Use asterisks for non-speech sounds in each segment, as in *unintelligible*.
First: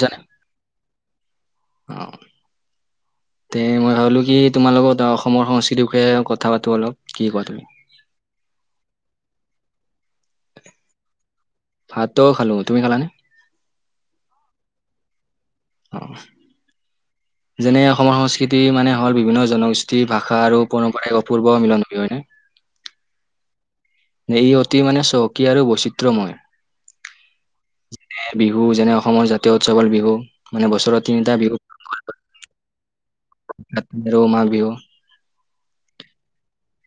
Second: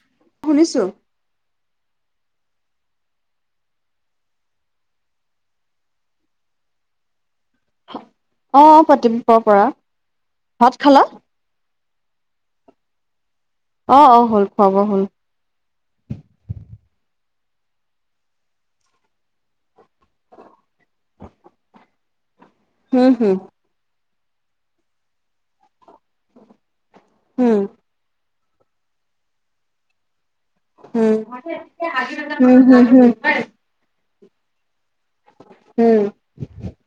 জনে শুনিছো। অ তে মই ভাবিলো কি তোমাৰ লগত অসমৰ সংস্কৃতিৰ বিষয়ে কথা পাতো অলপ কি কোৱা তুমি? *inaudible* অ পাতিম প পৰা ভাত খালা? ভাতটো খালো, তুমি খালানে? অ অ হল খুৱা বোৱা হল। আহ। যেনে অসমৰ সংস্কৃতি মানে হল বিভিন্ন জনগোষ্ঠী ভাষা আৰু পৰম্পাৰে অপূৰ্ব মিলন ভূমি, হয়নে? হম হম। ই অতি মানে চহকী আৰু বৈচিত্ৰময় উম বিহু যেনে অসমৰ জাতীয় উৎসৱৰ বিহু মানে বছৰত উ উম তিনিটা বিহু হো হো হো কাতি আৰু মাঘ বিহু উম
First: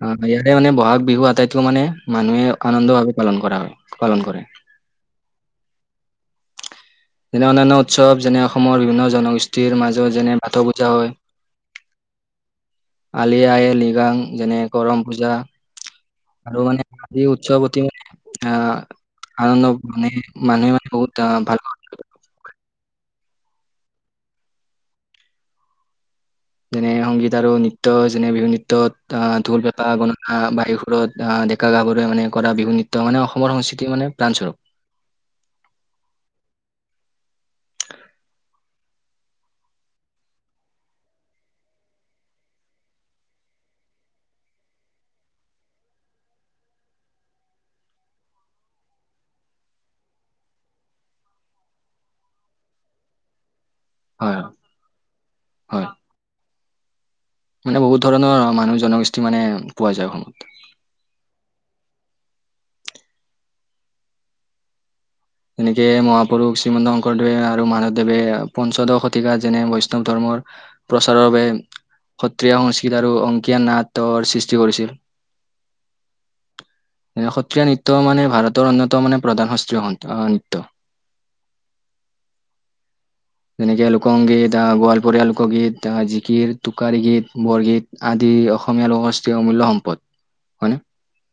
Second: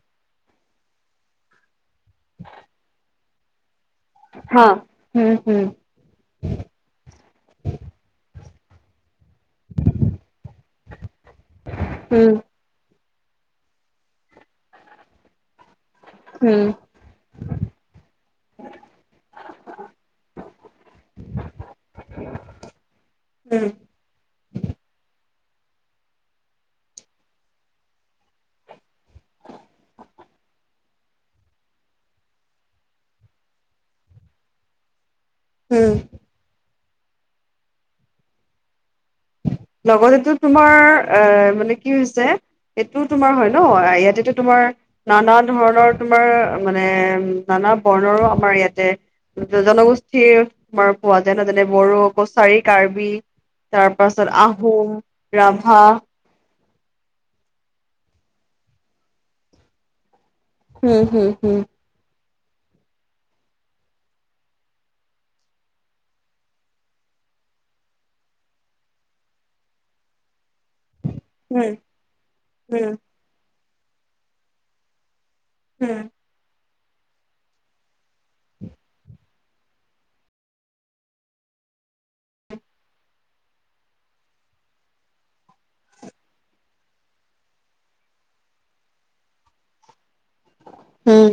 আহ ইয়াৰে মানে ব'হাগ বিহু আটাইতকৈ মানে মানুহে আনন্দ ভাৱে পালন কৰা হয়। পালন কৰে হা উম হোম। যেনে অনান্য উৎসৱ যেনে অসমৰ বিভিন্ন জনগোষ্ঠ- ষ্টিৰ মাজত যেনে বাথো পূজা হয়। হুম আলি আই লিগাং যেনে কৰম পূজা আৰু হুম মানে আজি উৎসৱতি মানে আহ আনন্দ মানে মানুহে মানে বহুত আহ ভাল উম। যেনে সংগীত আৰু নৃত্য যেনে বিহু নৃত্যত আহ ঢোল পেপা গগণা বায়ু সুৰত আহ ডেকা গাভৰুৱে মানে কৰা বিহু নৃত্য মানে অসমৰ সংস্কৃতি মানে প্ৰাণস্বৰূপ। উম। লগতে এইটো তোমাৰ এ মানে কি হৈছে সেইটো তোমাৰ হয় ন ইয়াতেতো তোমাৰ নানা ধৰণৰ তোমাৰ মানে বৰ্ণৰো আমাৰ ইয়াতে জনগোষ্ঠীৰ আমাৰ পোৱা যায় নহয় যেনে বড়ো কছাৰী কাৰ্বি তাৰ পাছত হয় হয় আহোম ৰাভা হয়। মানে বহুত ধৰণৰ মানুহ জনগোষ্ঠী মানে পোৱা যায় অসমত উম হম হম। এনেকে মহাপুৰুষ শ্ৰীমন্ত শংকৰদেৱে আৰু মাধৱদেৱে পঞ্চদশ শতিকা যেনে বৈষ্ণৱ ধৰ্মৰ প্ৰচাৰৰ বাবে উম, সত্ৰীয়া উম, সংস্কৃত আৰু অংকীয়া নাট ৰ সৃষ্টি কৰিছিল। উম। সত্ৰীয়া নৃত্য মানে ভাৰতৰ অন্যতম মানে প্ৰধান সস্ত্ৰীয়হন অ নিত্য। যেনেকে লোকসংগীত আহ গোৱালপৰীয়া লোকগীত জিকিৰ টোকাৰি গীত বৰগীত। আদি অসমীয়া লোকগোষ্ঠীৰ অমূল্য সম্পদ। হয়নে উম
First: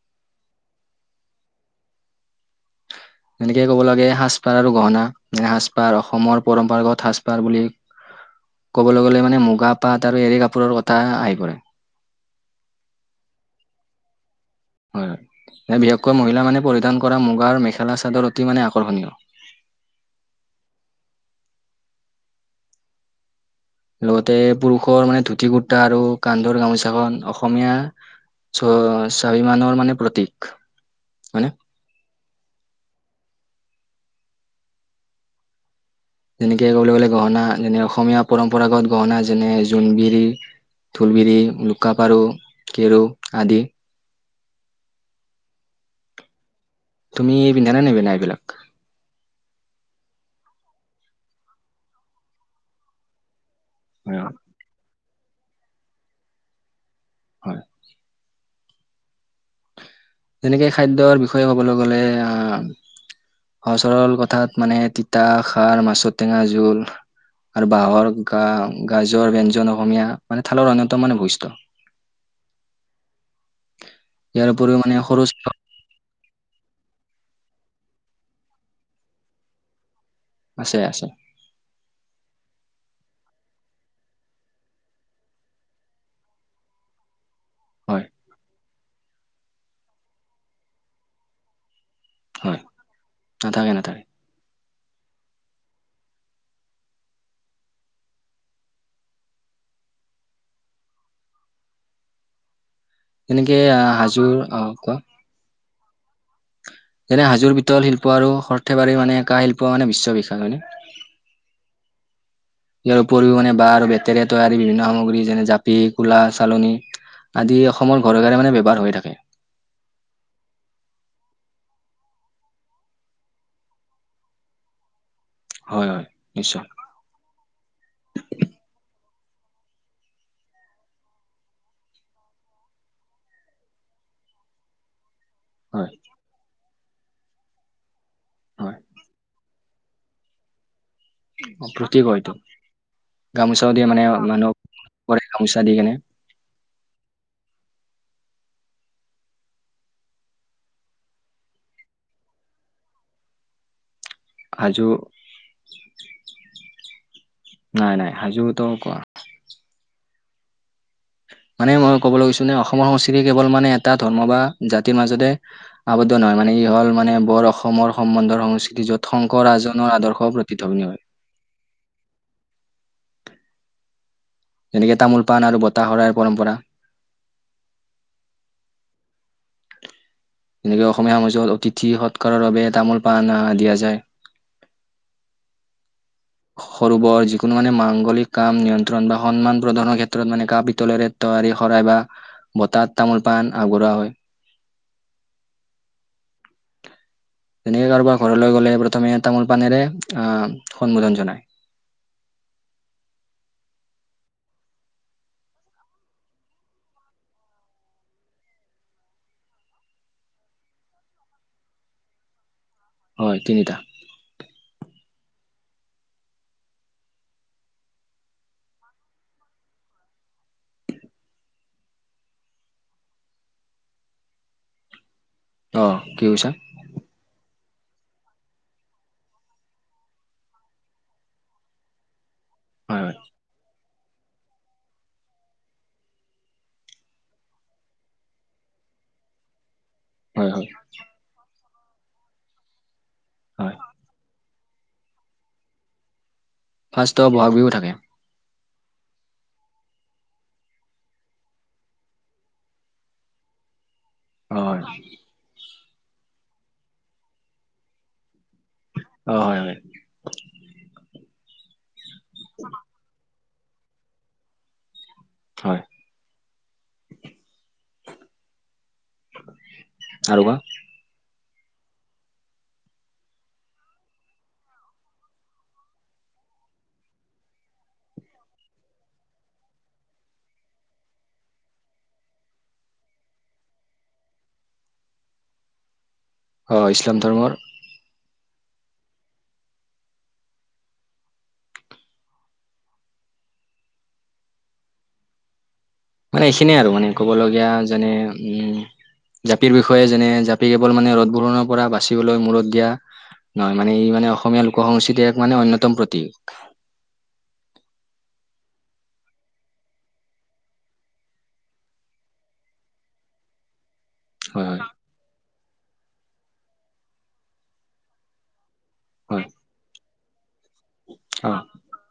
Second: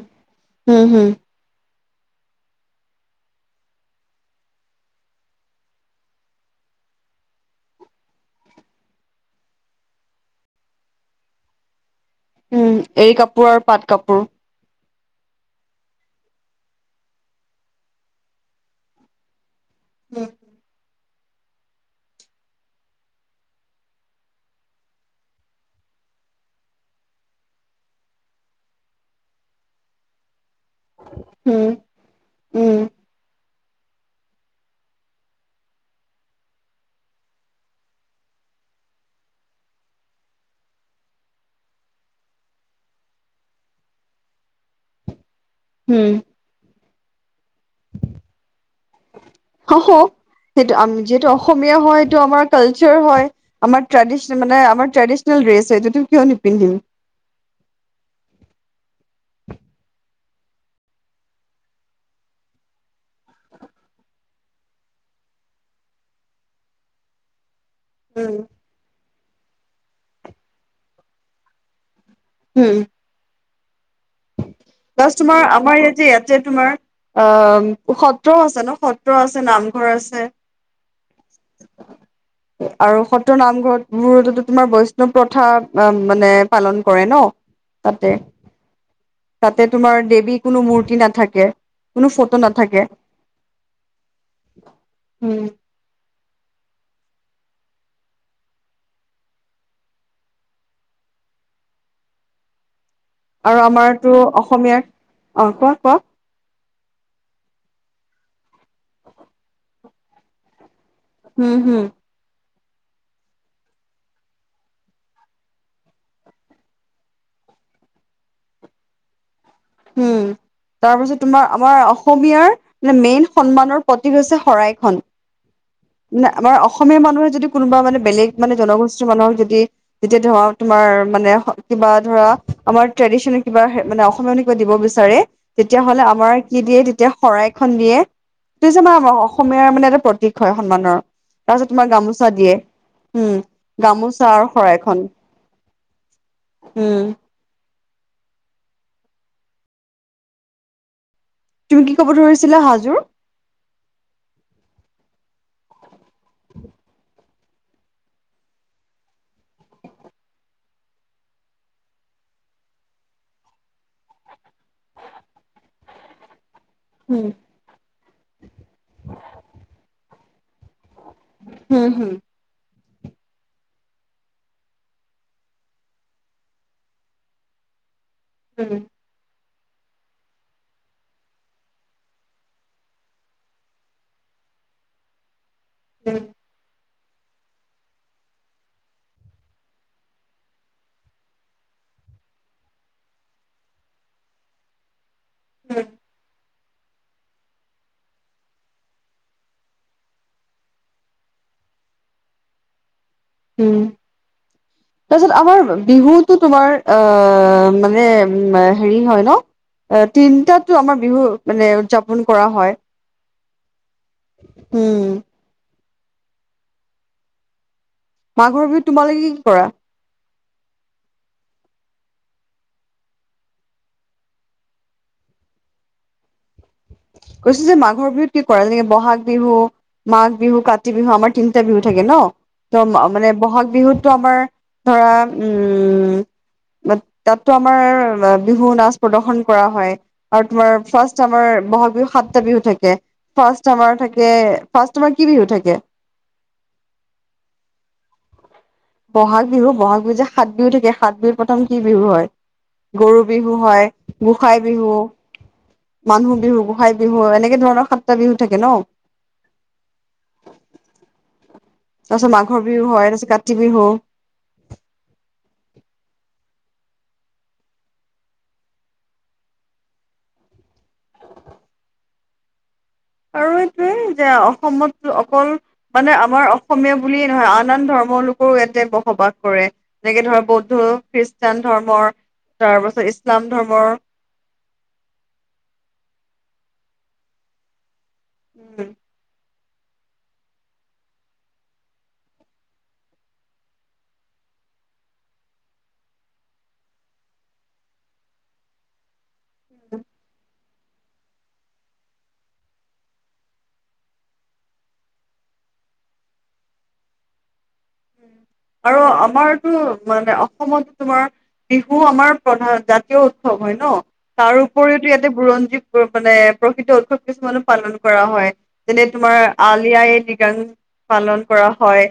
হম হম। এনেকে ক'ব লাগে সাজপাৰ আৰু গহনা সাজপাৰ অসমৰ পৰম্পৰাগত সাজপাৰ বুলি ক'বলৈ গ'লে মানে মুগা পাট আৰু এৰী কাপোৰৰ কথা আহি পৰে। উম এ কাপোৰ আৰু পাট কাপোৰ হয় হয় বিশেষকৈ মহিলা মানে পৰিধান কৰা মুগাৰ মেখেলা চাদৰ অতি মানে আকৰ্ষণীয়। *inaudible* *inaudible* লগতে পুৰুষৰ মানে ধুতি কুৰ্তা আৰু কান্ধৰ গামোচাখন অসমীয়া চ স্বাভিমানৰ মানে প্ৰতী। হয়নে উম, যেনেকে ক'বলৈ গ'লে গহনা যেনে অসমীয়া পৰম্পৰাগত গহনা যেনে জোনবিৰি ধুলবিৰি, লুকা-পাৰু, কেৰু আদি। উম তুমি *unintelligible* এইবিলাক সেইটো আম যিহেতু অসমীয়া হয় সেইটো আমাৰ কাল চাৰ হয়। আমাৰ হয় ট্ৰেডিচনেল মানে আমাৰ ট্ৰেডিচনল ড্ৰেছ সেইটো টো কিয় নিপিন্ধিম। হয় - যেনেকে খাদ্যৰ বিষয়ে ক'বলৈ গলে আহ - *unintelligible* আৰু বাঁহৰ গা গাজৰ ব্ঞ্জন অসমীয়া মানে থালৰ অন্যতম মানে বৈশিষ্ট্য। উম। ইয়াৰ পূ্ব মানে- প্লাচ্ সৰু তোমাৰ আমাৰ *unintelligible* ইয়াত তোমাৰ- অ সত্ৰও আছে ন সত্ৰ আছে নামঘৰ আছে - আছে আছে- আৰু সত্ৰ নামঘৰত বোৰো তোমাৰ বৈষ্ণৱ প্ৰথা মানে পালন কৰে ন- হয় তা'তে। তা'তে তোমাৰ দেৱী কোনো মূৰ্তি নাথাকে। কোনো ফটো হয় নাথাকে নাথাকে নাথাকে। উম। যেনেকে আৰু আহ আমাৰতো হাজোৰ অ কোৱা অসমীয়াৰ অ কোৱা কোৱা। যেনে- হাজোৰ পিতল শিল্প, আৰু সৰ্থেবাৰীৰ মানে কাহ শিল্প মানে বিশ্ব বিখ্যাত, হয় নে? উম হম। ইয়াৰ উপৰিও মানে বাঁহ আৰু বেতেৰে তৈয়াৰী বিভিন্ন সামগ্ৰী যেনে - জাপি, কুলা চালনী - আদি অসমৰ ঘৰে ঘৰে মানে ব্যৱহাৰ হৈ থাকে। উম - তাৰ পাছত তোমাৰ আমাৰ অসমীয়াৰ মানে মেইন সন্মানৰ প্ৰতীক হৈছে শৰাইখন। হয় হয় ন আমাৰ নিশ্চয় অসমীয়া মানুহে যদি কোনোবা মানে বেলেগ মানে জনগোষ্ঠী- কিছুমানৰ যদি যেতিয়া ধৰা তোমাৰ মানে কিবা ধৰা আমাৰ ট্ৰেডিচনে কিবা মানে অসমীয়া- দিব বিচাৰে তেতিয়া হয় হলে আমাৰ কি দিয়ে তেতিয়া শৰাইখন দিয়ে ত হয় যোৰ অসম - *unintelligible* মানে এটা প্ৰতীক হয় সন্মানৰ অ, তাৰপাছত তোমাৰ প্ৰতীক হয় গামোচা এইটো দিয়ে- উম গামোচাও দিয়ে মানে গামোচা আৰু মানুহক শৰাইখন। কৰে গামোচা দি কেনে উম - তুমি কি কব ধৰিছিলা হাজোৰ? আযোগ- উম- নাই নাই হাজোটো কোৱা? মানে মই ক'বলৈ গৈছো নে অসমৰ সংস্কৃতি কেৱল মানে এটা ধৰ্ম বা জাতিৰ মাজতে আৱদ্ধ নহয় মানে ই - হল মানে উম, বৰ অসমৰ সম্বন্ধৰ সংস্কৃতি য'ত শংকৰ ৰাজজনৰ আদৰ্শ প্ৰতিধ্বনী হয়। হম হম- যেনেকে তামোল পাণ আৰু বতাশৰাই পৰম্পৰা- উম- এনেকে অসমীয়া সমাজত অতিথি সৎকাৰৰ বাবে তামোল পান দিয়া যায়। উম- সৰু বৰ যিকোনো মানে মাংগলিক কাম নিয়ন্ত্ৰণ বা সন্মান প্ৰদানৰ ক্ষেত্ৰত মানে কাহ পিতলেৰে তৈয়াৰী শৰাই - বা বটা'ত তামোল পান আগৰুৱা হয় - উম- তেনেকে কাৰোবাৰ ঘৰলৈ গ'লে প্ৰথমে তামোল পানেৰে আহ সন্মোধন জনায়। উম- *unintelligible* তাৰপিছত আমাৰ বিহুটো তোমাৰ আহ মানে উ হেৰি হয় ন? অ তিনটা টো আমাৰ বিহু মানে উদ্‌যাপন কৰা হয়। হয় তিনিটা উম, মাঘৰ বিহুত তোমালোকে কি কি কৰা অ' কি কৈছা? কৈছো যে মাঘৰ বিহুত কি কৰা যেনেকে বহাগ বিহু মাঘ বিহু, কাতি বিহু আমাৰ তিনিটা বিহু থাকে ন ত হয় হয় মানে বহাগ বিহুত টো আমাৰ ধৰা উম তাতো আমাৰ বিহু নাচ প্ৰদৰ্শন কৰা হয়। আৰু হয় হয় তোমাৰ ফাৰ্ষ্ট আমাৰ বহাগ বিহু সাতটা বিহু থাকে ফাৰ্ষ্ট হয় আমাৰ থাকে। ফাৰ্ষ তোমাৰ কি বিহু থাকে ফাৰ্ষট বহাগ বিহুও থাকে বহাগ বিহু বহাগ বিহু যে সাত বিহু থাকে সাত বিহুৰ প্ৰথম কি বিহু হয় গৰু বিহু হয় গোসাই অ হয় বিহু মানুহ বিহু গোসাই বিহু এনেকে ধৰণৰ সাতটা বিহু থাকে ন অ হয় হয় তাৰ পিছত মাঘৰ বিহু হয় তাৰপিছত কাতি বিহু হয় আৰু কোৱা আৰু এইটোৱে যে অসমত অকল মানে আমাৰ অসমীয়া বুলিয়েই নহয় আন আন ধৰ্ম ধৰ্মৰ লোকৰো ইয়াতে বসবাস কৰে যেনেকে ধৰ বৌদ্ধ খ্ৰীষ্টান ধৰ্মৰ তাৰপাছত ইছলাম ধৰ্মৰ আহ ইছলাম ধৰ্মৰ উম মানে এইখিনিয়ে আৰু মানে ক'বলগীয়া যেনে উম জাপিৰ বিষয়ে যেনে জ কেৱল মানে ৰ'দবোৰৰ পৰা বাচিবলৈ মূৰত দিয়া নহয় মানে। এই মানে অসমীয়া লোক সংস্কৃতিৰ এক মানে অন্যতম প্ৰতীক। *inaudible* আৰু আমাৰ টো মানে অসমত তোমাৰ বিহু আমাৰ প্ৰধান জাতীয় উৎসৱ হয় ন। তাৰ হয় উপৰিওতো ইয়াতে বুৰঞ্জী মানে প্ৰসিদ্ধ উৎসৱ কিছুমানো পালন কৰা হয়। যেনে তোমাৰ হয় আলি আই লৃগাং পালন কৰা হয়।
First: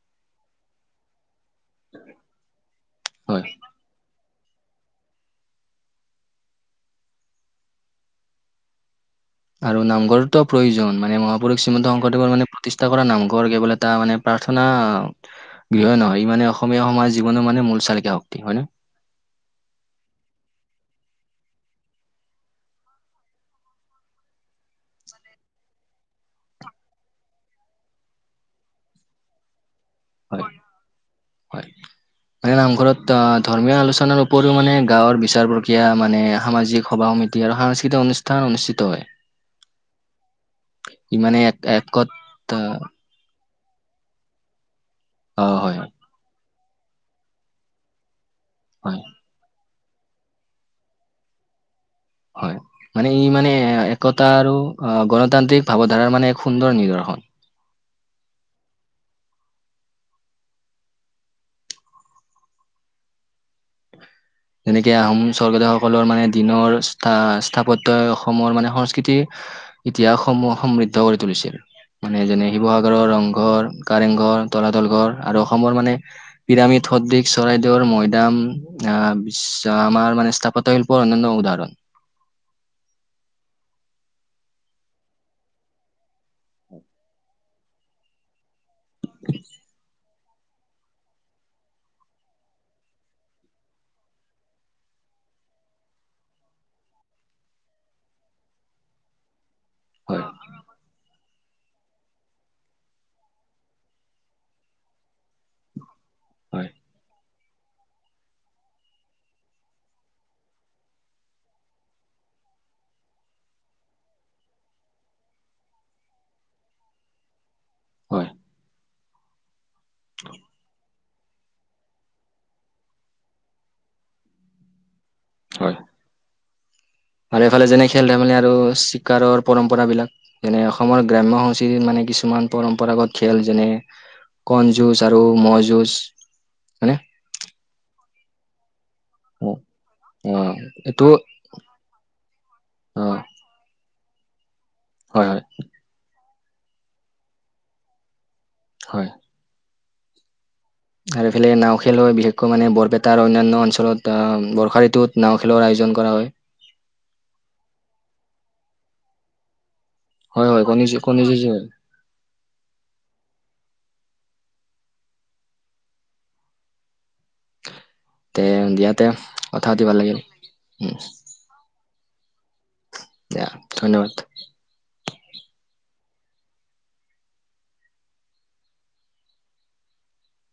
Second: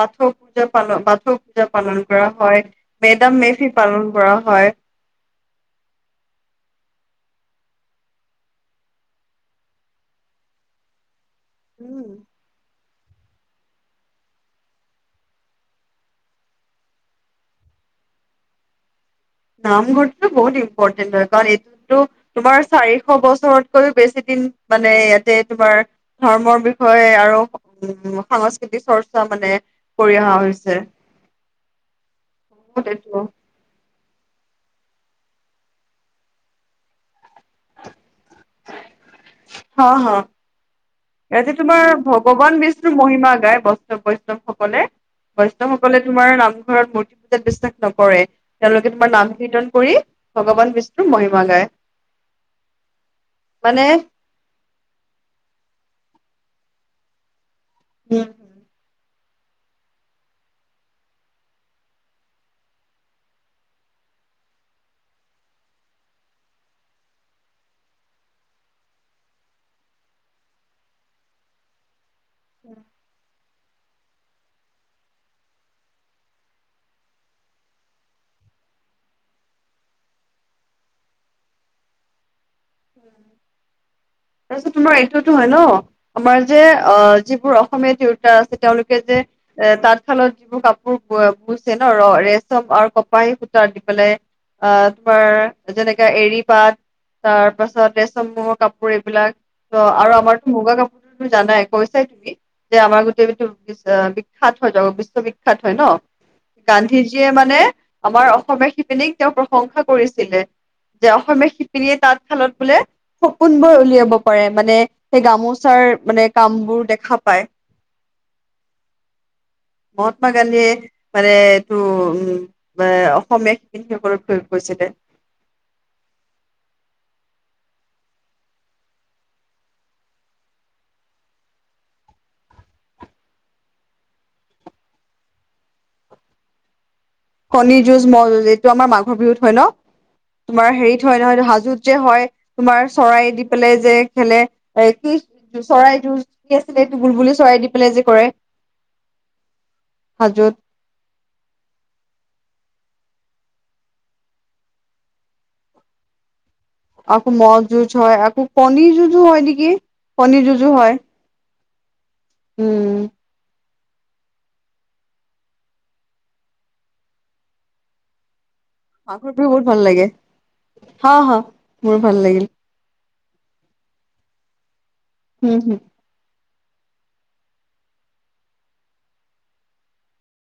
বাথৌ পূজা পালন বাথৌ পূজা পালন কৰা হয়। মেদাম হয় মেফি পালন কৰা হয়। *inaudible* আৰু নামঘৰৰো প্ৰয়োজন মান মহাপুৰুষ শ্ৰীমন্ত উম শংকৰদেৱৰ মানে প্ৰতিষ্ঠ কৰা নামঘৰ কেৱল এটা মানে প্ৰাৰ্থনা গৃহই নহয় ই মানে অসমীয়া সমাজৰ জীৱন মানে মূল চালিকা শক্তি হয় নে? নামঘৰটো বহুত ইম্পৰ্টেন্ট হয় কাৰণ এইটোতো তোমাৰ চাৰিশ বছৰতকৈও বেছি। মানে ইয়াতে তোমাৰ ধৰ্মৰ বিষয়ে আৰু উ সাংস্কৃতিক চৰ্চা মানে কৰি অহা হৈছে মানে বহুত নামঘৰত এইটো ধৰ্মীয় আলোচনাৰ মানে গাঁৱৰ বিচাৰ প্ৰক্ৰিয়া মানে সামাজিক সভা সমিতি আৰু সাংস্কৃতিক অনুষ্ঠান অনুষ্ঠিত হয়। হা হা ই মানে ইয়াতে এক তোমাৰ একত ভগৱান বিষ্ণুৰ মহিমা গায়। বৈষ্ণৱ বৈষ্ণৱ সকলে অ বৈষ্ণব হয় সকলে তোমাৰ নামঘৰত মূৰ্তি পূজাত বিশ্বাস নকৰে। তেওঁলোকে হয় তোমাৰ নাম কীৰ্তন কৰি ভগৱান বিষ্ণুৰ মহিমা গায়। হয় মানে ই মানে একতা আৰু অ' গণতান্ত্ৰিক ভাৱধাৰাৰ মানে এক সুন্দৰ নিদৰ্শন উম হম যেনেকে আহোম স্বৰ্গদেউ সকলৰ মানে দিনৰ স্থাপত্যই অসমৰ মানে সংস্কৃতি ইতিহাসসমূহ সমৃদ্ধ কৰি তুলিছিল মানে যেনে শিৱসাগৰৰ ৰংঘৰ কাৰেংঘৰ তলাতল ঘৰ আৰু অসমৰ মানে পিৰামিড সদৃশ চৰাইদেউৰ মৈদাম আহ বিশ আমাৰ মানে স্থাপত্য অনন্য উদাহৰণ *unintelligible* তাৰপিছত তোমাৰ এইটোতো হয় ন আমাৰ যে অ' যিবোৰ অসমীয়া তিৰোতা আছে তেওঁলোকে যে। এ তাঁত শালত যিবোৰ কাপোৰ বুইছে ন ৰ ৰেচম আৰু কপাহী সূতা দি পেলাই। আহ তোমাৰ যেনেকা এৰি পাত তাৰ। তাৰপাছত চমৰ কাপোৰ এইবিলাক ত আৰু হয় আমাৰতো মুগা কাপোৰ। জানাই কৈছাই তুমি যে আমাৰ গোটেইটো বিখ্যাত হয় যাব বিশ্ববিখ্যয়াত হয় ন। হয় গান্ধীজীয়ে। আমাৰ অসমীয়া শিপিনীক তেওঁ প্ৰশংসা কৰিছিলে যে অসমীয়া শিপিনীয়ে তাত শালত বোলে। সপোনবোৰ উলিয়াব পাৰে। মানে সেই গামোচাৰ মানে কাম বোৰ দেখা পায়। হয়। মহাত্মা গান্ধী। মানে এইটো উম অসমীয়া শিপিনীসকলক প্ৰয়োগ কৰিছিলে। হয়। আৰু এফালে যেনে খেল-ধেমালি আৰু চিকাৰৰ পৰম্পৰা বিলাক যেনে অসমৰ গ্ৰাম্য সংস্কৃতিৰ মানে কিছুমান পৰম্পৰাগত খেল যেনে কণী যুজ আৰু মহ' যুজ হয়নে? কণিৰ যুঁজ মহ' যুঁজ এইটো আমাৰ মাঘৰ বিহুত হয় ন। অ তোমাৰ এইটো হেৰিত হয় নহয়? হাজোত যে হয় তোমাৰ অ', চৰাই দি পেলাই যে। খেলে এ হয়, হয়, কি চৰাই যোৰি আছিলেটো বুলবুলি চৰাই দি পেলাই যে কৰে। হয়। হাজোত। আৰু এইফালে নাও খেল হয় বিশেষকৈ মানে বৰপেটাৰ অন্যান্য অঞ্চলত আহ বৰ্ষা ঋতুত নাও খেলৰ আয়ো। জন কৰা হয়। আকৌ মহ যুঁজ হয় আকৌ কনীৰ যুঁজো হয় নেকি। কণীৰ যুঁজু কণী হয় যুঁজ, কণী যুঁজ হয়। উম। তে দিয়া তে আ বহুত কথা ভাল পাতি লাগে লাগিল, উম, হ হা মোৰ ভাল লাগিল। দ ধন্যবাদ। উম উম।